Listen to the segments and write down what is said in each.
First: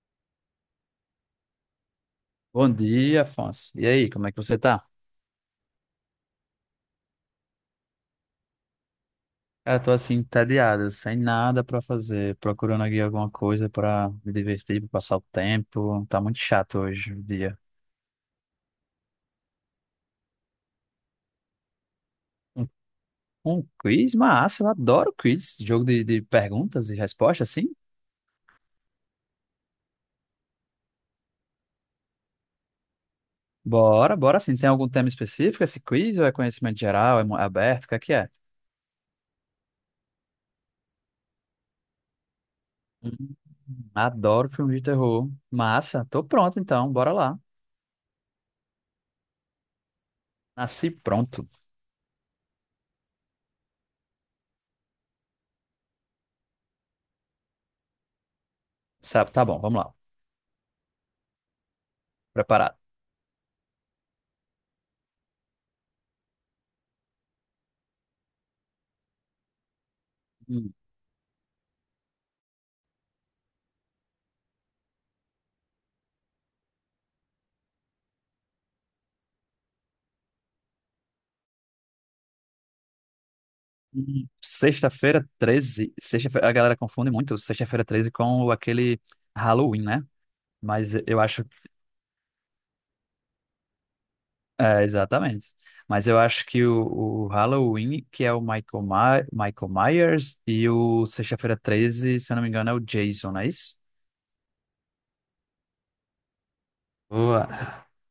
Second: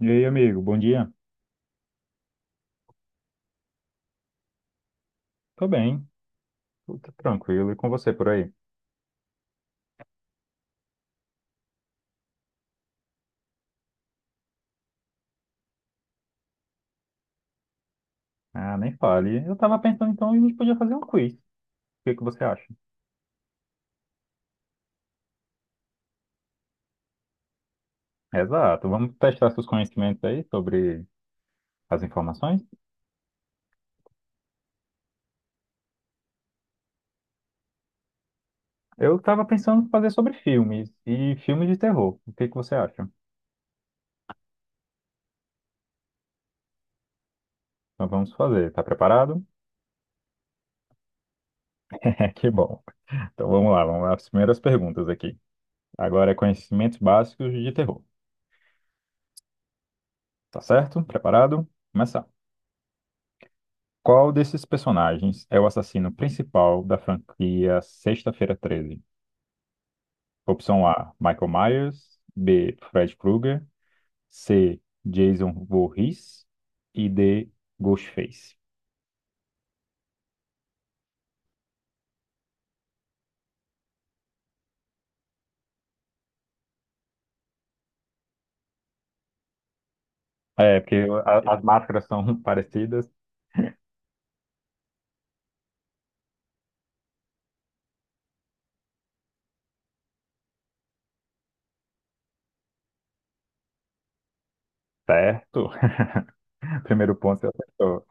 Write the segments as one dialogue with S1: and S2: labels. S1: E aí, amigo, bom dia.
S2: Bom dia, Afonso. E aí, como é que você tá?
S1: Tô bem, tudo tranquilo. E com você por aí?
S2: Cara, tô assim, entediado, sem nada pra fazer, procurando aqui alguma coisa pra me divertir, pra passar o tempo. Tá muito chato hoje o dia.
S1: Ah, nem fale. Eu tava pensando então a gente podia fazer um quiz. O que que você acha?
S2: Um, um quiz? Massa, eu adoro quiz. Jogo de perguntas e respostas, assim.
S1: Exato. Vamos testar seus conhecimentos aí sobre as informações.
S2: Bora sim. Tem algum tema específico esse quiz ou é conhecimento geral, é aberto, o que é que é?
S1: Eu tava pensando em fazer sobre filmes e filmes de terror. O que que você acha?
S2: Hum, adoro filme de terror. Massa, tô pronto então, bora lá.
S1: Então vamos fazer. Tá preparado?
S2: Nasci pronto.
S1: É, que bom. Então vamos lá, vamos lá. As primeiras perguntas aqui. Agora é conhecimentos básicos de terror.
S2: Sabe, tá bom, vamos lá.
S1: Tá certo? Preparado? Começar.
S2: Preparado.
S1: Qual desses personagens é o assassino principal da franquia Sexta-feira 13? Opção A, Michael Myers; B, Fred Krueger; C, Jason Voorhees; e D, Ghostface.
S2: Hum. Sexta-feira 13, Sexta-feira, a galera confunde muito sexta-feira 13 com aquele Halloween, né?
S1: É, porque
S2: Mas eu acho.
S1: as máscaras são parecidas,
S2: É, exatamente. Mas eu acho que o Halloween, que é o Michael, Michael Myers, e o Sexta-feira 13, se eu não me engano, é o Jason, não é isso?
S1: certo? Primeiro ponto você
S2: Boa.
S1: acertou.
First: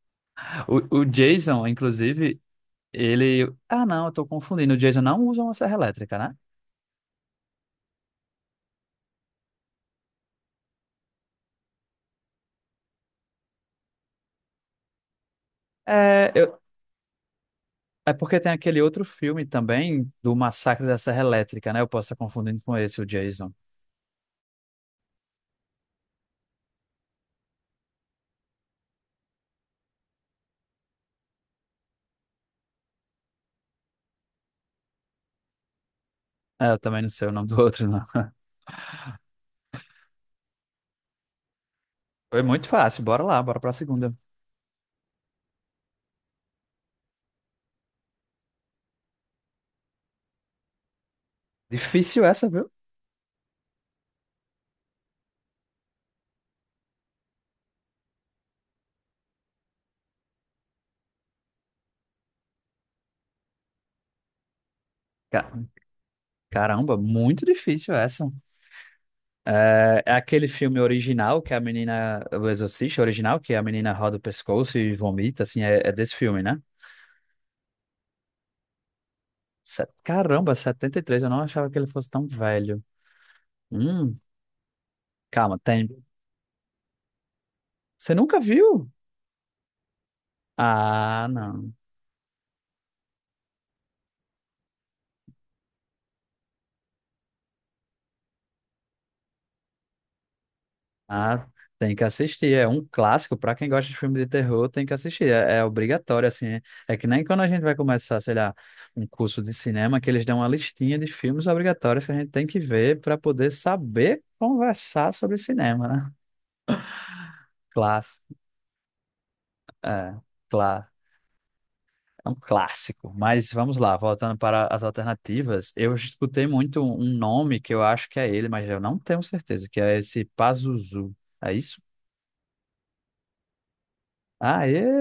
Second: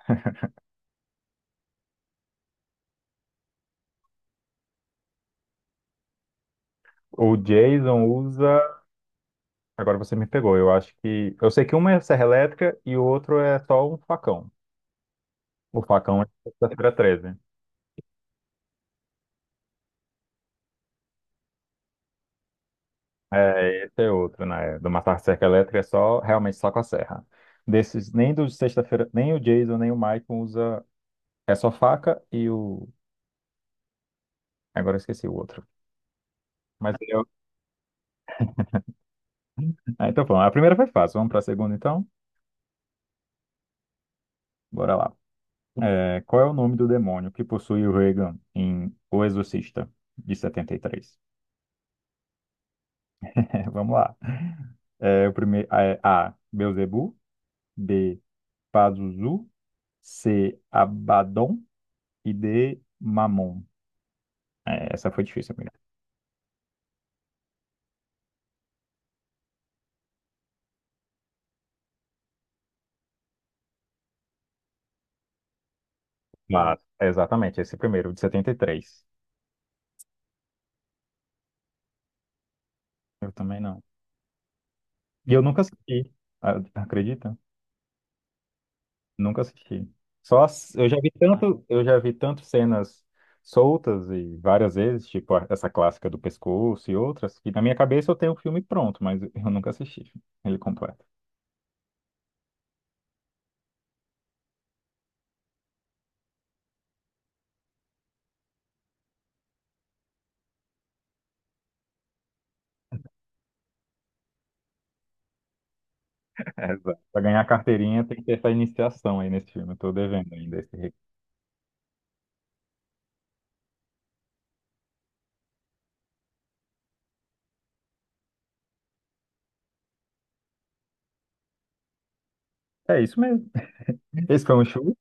S2: O Jason, inclusive, ele. Ah, não, eu tô confundindo. O Jason não usa uma serra elétrica, né?
S1: O Jason usa. Agora você me pegou. Eu acho que. Eu sei que uma é serra elétrica e o outro é só um facão. O facão é
S2: É,
S1: Sexta-feira 13.
S2: é porque tem aquele outro filme também do Massacre da Serra Elétrica, né? Eu posso estar confundindo com esse, o Jason.
S1: É, esse é outro, né? Do Massacre da Serra Elétrica é só, realmente só com a serra. Desses, nem do Sexta-feira, nem o Jason, nem o Michael usa, é só faca e o... Agora eu esqueci o outro.
S2: É, eu
S1: Mas
S2: também não
S1: eu...
S2: sei o nome do outro, não.
S1: Ah, então vamos, a primeira foi fácil, vamos para a segunda então?
S2: Foi muito fácil, bora lá, bora pra segunda.
S1: Bora lá. É, qual é o nome do demônio que possui o Regan em O Exorcista, de 73?
S2: Difícil essa, viu?
S1: Vamos lá. É, o primeiro, é, A, Beelzebub; B, Pazuzu; C, Abaddon; e D, Mamon. É, essa foi
S2: Ca-
S1: difícil, amiga.
S2: Caramba, muito difícil essa. É, é aquele filme original que a menina, o Exorcista original, que a menina roda o pescoço e vomita, assim, é, é desse filme, né?
S1: Mas, exatamente, esse primeiro, de 73.
S2: Caramba, 73 eu não achava que ele fosse tão velho.
S1: Eu também não.
S2: Hum,
S1: E eu
S2: calma,
S1: nunca
S2: tem.
S1: assisti, acredita?
S2: Você nunca viu?
S1: Nunca assisti. Eu já vi
S2: Ah,
S1: tanto,
S2: não.
S1: eu já vi tanto cenas soltas e várias vezes, tipo essa clássica do pescoço e outras, que na minha cabeça eu tenho o filme pronto, mas eu nunca assisti ele completo.
S2: Ah, tem que assistir. É um clássico para quem gosta de filme de terror, tem que assistir. É, é obrigatório, assim. É que nem quando a gente vai começar, sei lá, um curso de cinema, que eles dão uma listinha de filmes obrigatórios que a gente tem que ver para poder saber conversar sobre cinema, né?
S1: Exato. Pra ganhar a carteirinha tem que
S2: Clássico.
S1: ter essa iniciação aí nesse filme. Eu tô
S2: É,
S1: devendo ainda esse
S2: claro.
S1: recurso.
S2: É um clássico. Mas vamos lá, voltando para as alternativas, eu escutei muito um nome que eu acho que é ele, mas eu não tenho certeza, que é esse Pazuzu. É isso?
S1: É isso mesmo. Esse foi um
S2: Ah,
S1: show.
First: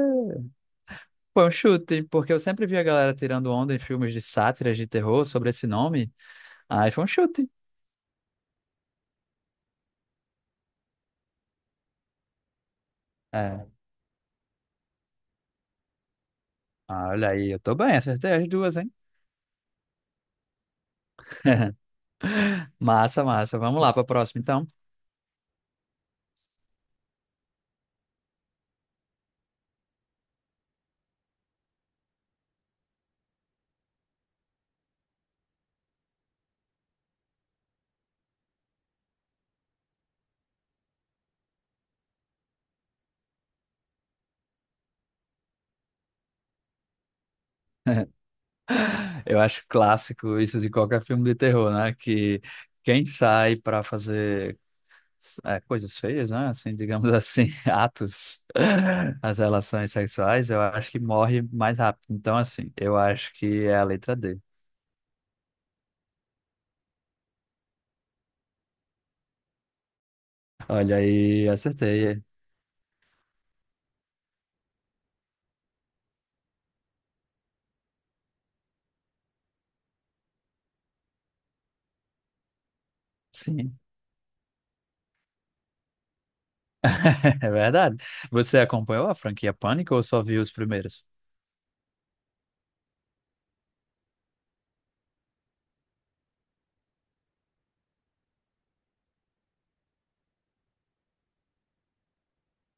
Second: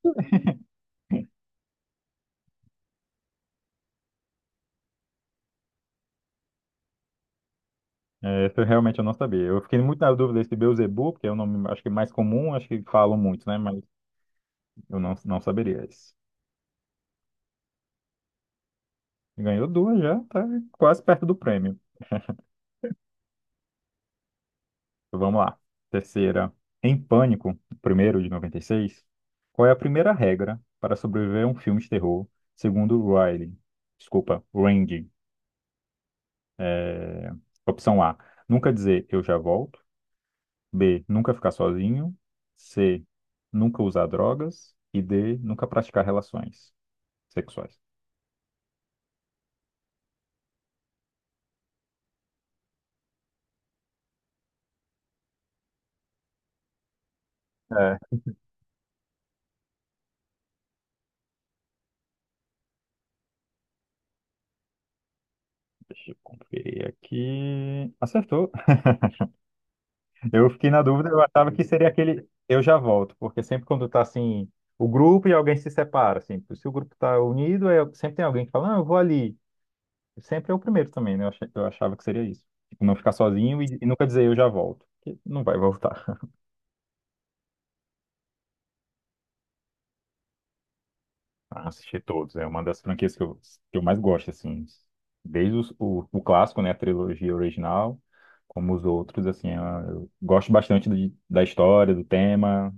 S2: Foi um chute, porque eu sempre vi a galera tirando onda em filmes de sátiras de terror sobre esse nome. Aí foi um chute.
S1: É, essa eu realmente eu não sabia. Eu fiquei muito na dúvida se Beelzebub, que é o nome acho que mais comum, acho que falam muito, né?
S2: É.
S1: Mas eu não saberia isso.
S2: Ah, olha aí, eu tô bem, acertei as duas, hein?
S1: Ganhou duas já, tá quase perto do prêmio.
S2: Massa, massa. Vamos lá pra próxima, então.
S1: Então, vamos lá. Terceira. Em Pânico, primeiro de 96. Qual é a primeira regra para sobreviver a um filme de terror, segundo Riley? Desculpa, Randy. É, opção A, nunca dizer eu já volto. B, nunca ficar sozinho. C, nunca usar drogas. E D, nunca praticar relações sexuais.
S2: Eu acho clássico isso de qualquer filme de terror, né? Que quem sai pra fazer é, coisas feias, né? Assim, digamos assim,
S1: É.
S2: atos, as relações sexuais, eu acho que morre mais rápido. Então, assim, eu acho que é a letra D.
S1: Deixa eu conferir aqui. Acertou. Eu fiquei na
S2: Olha
S1: dúvida, eu
S2: aí,
S1: achava que seria
S2: acertei.
S1: aquele eu já volto, porque sempre quando tá assim, o grupo e alguém se separa, assim, se o grupo tá unido, sempre tem alguém que fala, não, eu vou ali. Sempre é o primeiro também, né? Eu achava que seria isso. Tipo, não ficar sozinho
S2: Sim.
S1: e nunca dizer eu já volto, porque não vai voltar.
S2: É verdade. Você acompanhou a franquia Pânico ou só viu os primeiros?
S1: Ah, assisti todos. É uma das franquias que eu mais gosto, assim. Desde o clássico, né? A trilogia original, como os outros, assim. É, eu gosto bastante da história, do tema,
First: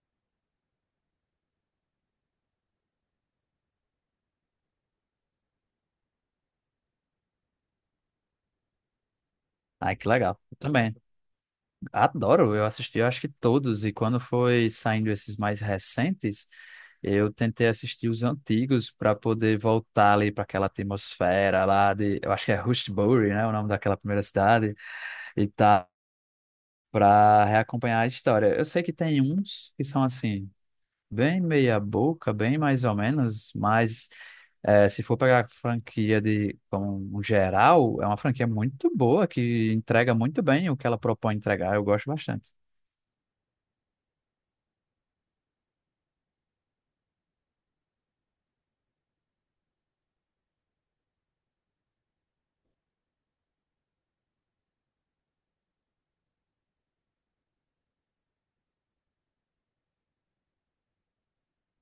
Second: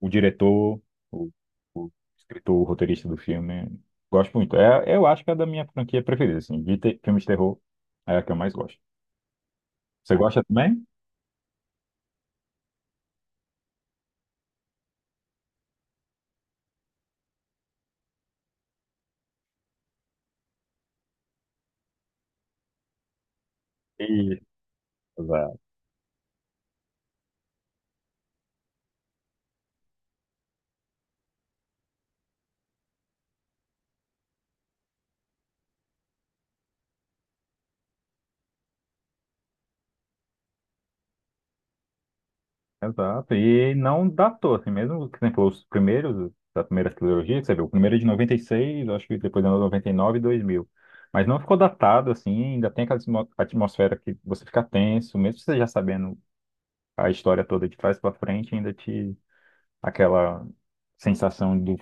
S1: o diretor, o, o escritor, o roteirista do filme. Gosto muito. É, eu acho que é da minha franquia preferida, assim. De filmes de terror, é a que eu mais gosto.
S2: Ai, que
S1: Você
S2: legal.
S1: gosta
S2: Eu
S1: também?
S2: também. Adoro. Eu assisti, eu acho que todos. E quando foi saindo esses mais recentes, eu tentei assistir os antigos para poder voltar ali para aquela atmosfera lá de. Eu acho que é Rushbury, né? O nome daquela primeira
S1: E...
S2: cidade. E tá. Para reacompanhar a história. Eu sei que tem uns que são assim. Bem meia boca, bem mais ou menos, mas se for pegar a franquia de como um geral, é uma franquia muito boa, que entrega muito bem o que ela propõe entregar, eu gosto bastante.
S1: Exato. E não datou, assim, mesmo que você falou os primeiros, da primeira trilogia, que você viu, o primeiro é de 96, acho que depois é 99 e 2000. Mas não ficou datado, assim, ainda tem aquela atmosfera que você fica tenso, mesmo você já sabendo a história toda de trás pra frente, ainda te... aquela sensação do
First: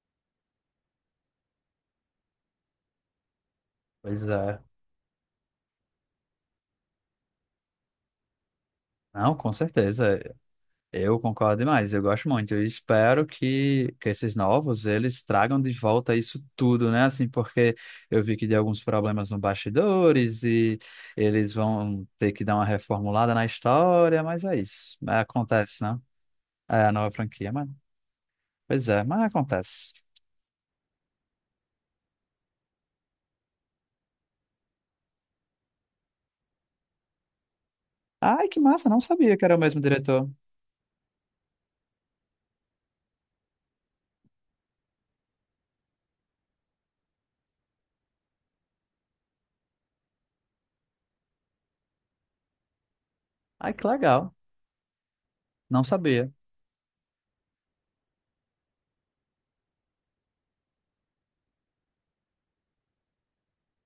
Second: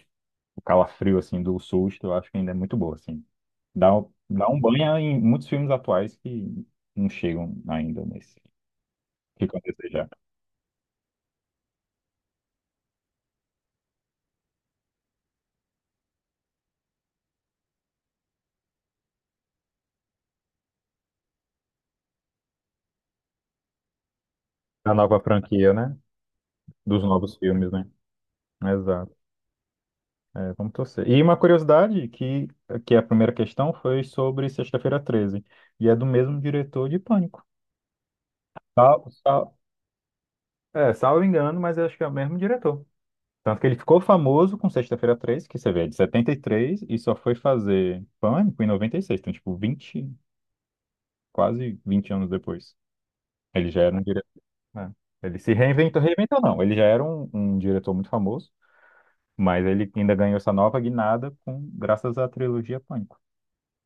S1: do calafrio, assim, do susto, eu acho que ainda é muito boa, assim. Dá, um-
S2: Pois
S1: dá
S2: é.
S1: um banho em muitos filmes atuais que não chegam ainda nesse.
S2: Não, com
S1: Ficam a desejar.
S2: certeza, eu concordo demais, eu gosto muito, eu espero que esses novos, eles tragam de volta isso tudo, né, assim, porque eu vi que deu alguns problemas no bastidores e eles vão ter que dar uma reformulada na história, mas é
S1: A
S2: isso, é,
S1: nova franquia,
S2: acontece,
S1: né?
S2: né? É, a
S1: Dos
S2: nova
S1: novos
S2: franquia,
S1: filmes,
S2: mano.
S1: né?
S2: Pois é,
S1: Exato.
S2: mas acontece.
S1: É, vamos torcer. E uma curiosidade, que é a primeira questão foi sobre Sexta-feira 13 e é do mesmo diretor de Pânico.
S2: Ai, que massa, não
S1: Sal,
S2: sabia que
S1: sal,
S2: era o mesmo diretor.
S1: é, salvo engano, mas eu acho que é o mesmo diretor. Tanto que ele ficou famoso com Sexta-feira 13, que você vê, é de 73, e três, e só foi fazer Pânico em 96, então, tipo, 20, quase 20 anos depois. Ele
S2: Ai,
S1: já
S2: que
S1: era um diretor,
S2: legal,
S1: né? Ele se
S2: não
S1: reinventou,
S2: sabia.
S1: reinventou não, ele já era um diretor muito famoso. Mas ele ainda ganhou essa nova guinada com, graças à trilogia Pânico.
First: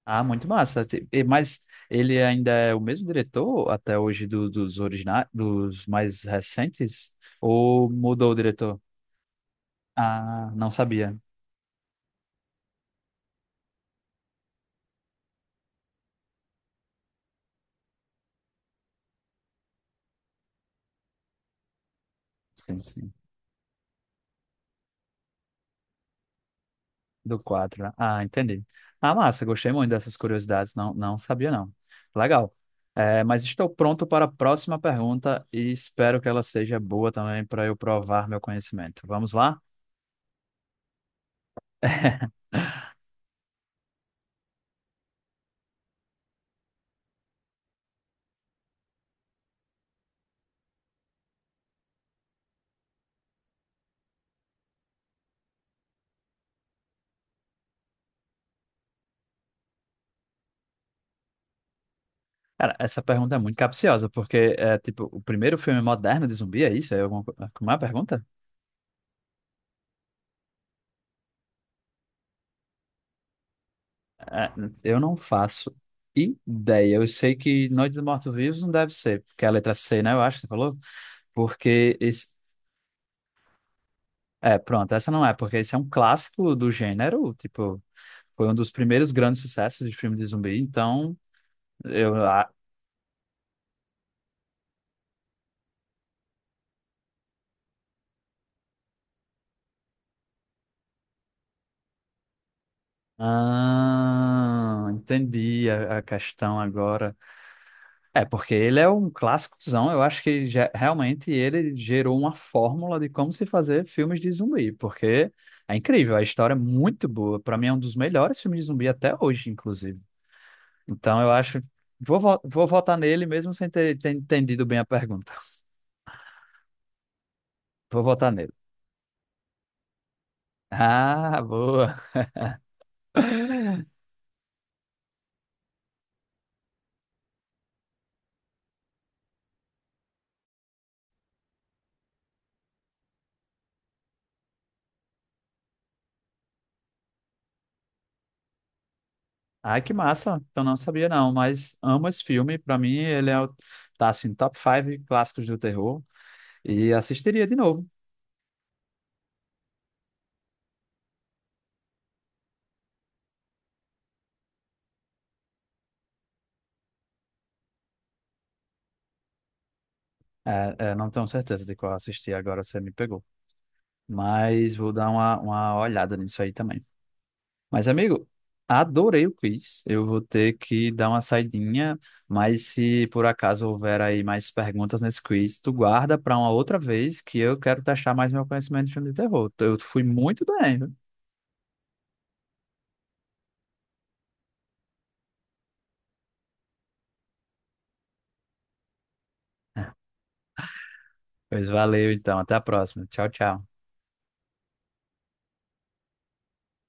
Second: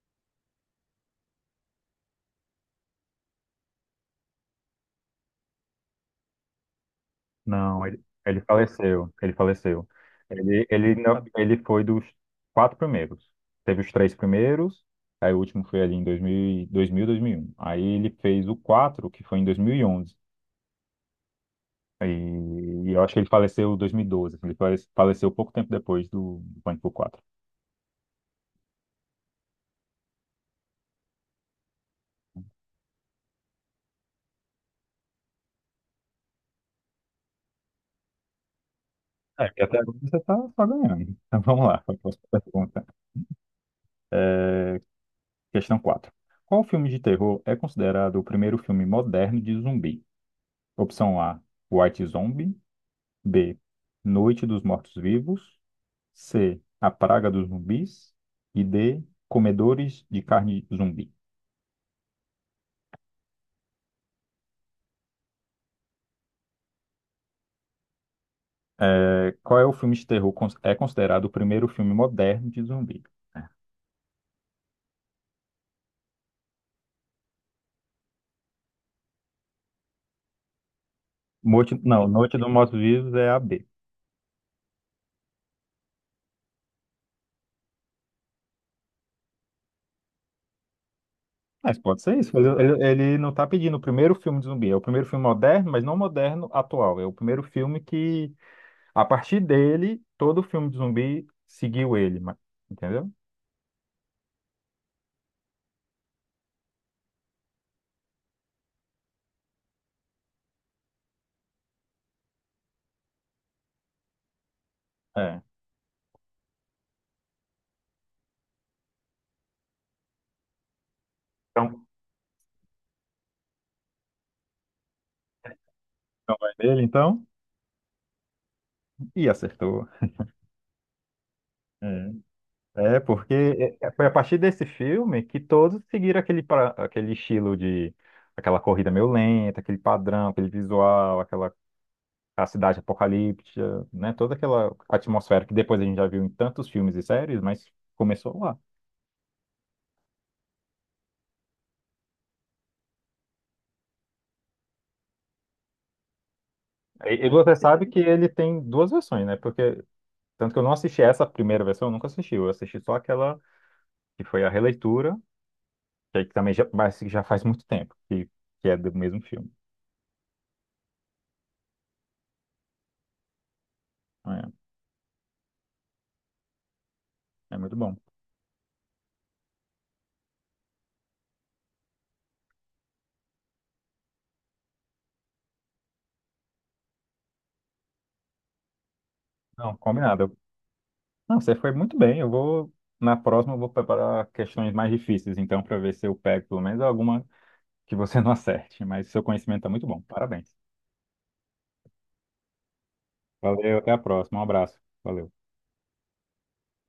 S2: Ah, muito massa. Mas ele ainda é o mesmo diretor até hoje dos originais, dos mais recentes?
S1: Não,
S2: Ou
S1: ele,
S2: mudou o
S1: ele
S2: diretor?
S1: faleceu. Ele faleceu.
S2: Ah, não sabia.
S1: Não, ele foi dos quatro primeiros. Teve os três primeiros, aí o último foi ali em 2000, 2000, 2001. Aí ele fez o quatro, que foi em 2011. e
S2: Sim,
S1: e eu
S2: sim.
S1: acho que ele faleceu em 2012, assim. Ele faleceu pouco tempo depois do Pânico 4.
S2: Do 4. Né? Ah, entendi. Ah, massa, gostei muito dessas curiosidades. Não, não sabia, não. Legal. É, mas estou pronto para a próxima pergunta e espero que ela seja boa também para eu provar meu conhecimento. Vamos
S1: É,
S2: lá?
S1: porque até agora você tá ganhando. Então vamos lá, para a próxima pergunta. É, questão 4. Qual filme de terror é considerado o primeiro filme moderno de zumbi? Opção A, White Zombie. B, Noite dos Mortos-Vivos. C, A Praga dos Zumbis. E D, Comedores de Carne Zumbi.
S2: Cara, essa pergunta é muito capciosa, porque é tipo, o primeiro filme moderno de zumbi é isso? É alguma, é como é a pergunta?
S1: É, qual é o filme de terror é considerado o primeiro filme moderno de zumbi?
S2: É, eu não faço ideia. Eu sei que Noite dos Mortos-Vivos não deve ser, porque é a letra C, né? Eu acho que você falou.
S1: Morte,
S2: Porque
S1: não,
S2: esse,
S1: Noite dos Mortos-Vivos é a B.
S2: é, pronto, essa não é, porque esse é um clássico do gênero, tipo, foi um dos primeiros grandes sucessos de filme de zumbi, então
S1: Mas pode
S2: eu.
S1: ser isso. Ele,
S2: a-
S1: ele- ele não está pedindo o primeiro filme de zumbi. É o primeiro filme moderno, mas não moderno atual. É o primeiro filme que. A partir dele, todo filme de zumbi seguiu ele, entendeu?
S2: Ah, entendi a questão agora. É, porque ele é um clássicozão, eu acho que realmente ele gerou uma fórmula de como se fazer filmes de zumbi, porque
S1: É.
S2: é incrível, a história é muito boa, pra mim é um dos melhores filmes de zumbi até hoje, inclusive. Então eu acho.
S1: Então,
S2: Vou votar nele mesmo sem ter entendido bem a pergunta.
S1: vai dele, então,
S2: Vou votar nele.
S1: e acertou.
S2: Ah, boa.
S1: É, é, porque foi a partir desse filme que todos seguiram aquele, aquele estilo de aquela corrida meio lenta, aquele padrão, aquele visual, aquela a cidade apocalíptica, né? Toda aquela atmosfera que depois a gente já viu em tantos filmes e séries, mas começou lá.
S2: Ai, que massa. Então não sabia não, mas amo esse filme. Pra mim ele é tá assim, top 5 clássicos do terror e
S1: E
S2: assistiria
S1: você
S2: de
S1: sabe
S2: novo.
S1: que ele tem duas versões, né? Porque tanto que eu não assisti essa primeira versão, eu nunca assisti, eu assisti só aquela que foi a releitura, que aí também já, mas que já faz muito tempo, que é do mesmo filme.
S2: É, é, não tenho certeza de qual assisti agora, você me pegou.
S1: É,
S2: Mas vou dar uma olhada nisso aí também.
S1: é muito
S2: Mas
S1: bom.
S2: amigo, adorei o quiz. Eu vou ter que dar uma saidinha, mas se por acaso houver aí mais perguntas nesse quiz, tu guarda para uma outra vez que eu quero testar mais meu conhecimento de filme de terror.
S1: Não,
S2: Eu fui
S1: combinado.
S2: muito bem, viu?
S1: Não, você foi muito bem. Eu vou, na próxima, eu vou preparar questões mais difíceis, então, para ver se eu pego pelo menos alguma que você não acerte. Mas seu conhecimento está muito bom. Parabéns.
S2: Pois valeu, então. Até a próxima. Tchau, tchau.
S1: Valeu, até a próxima. Um abraço. Valeu.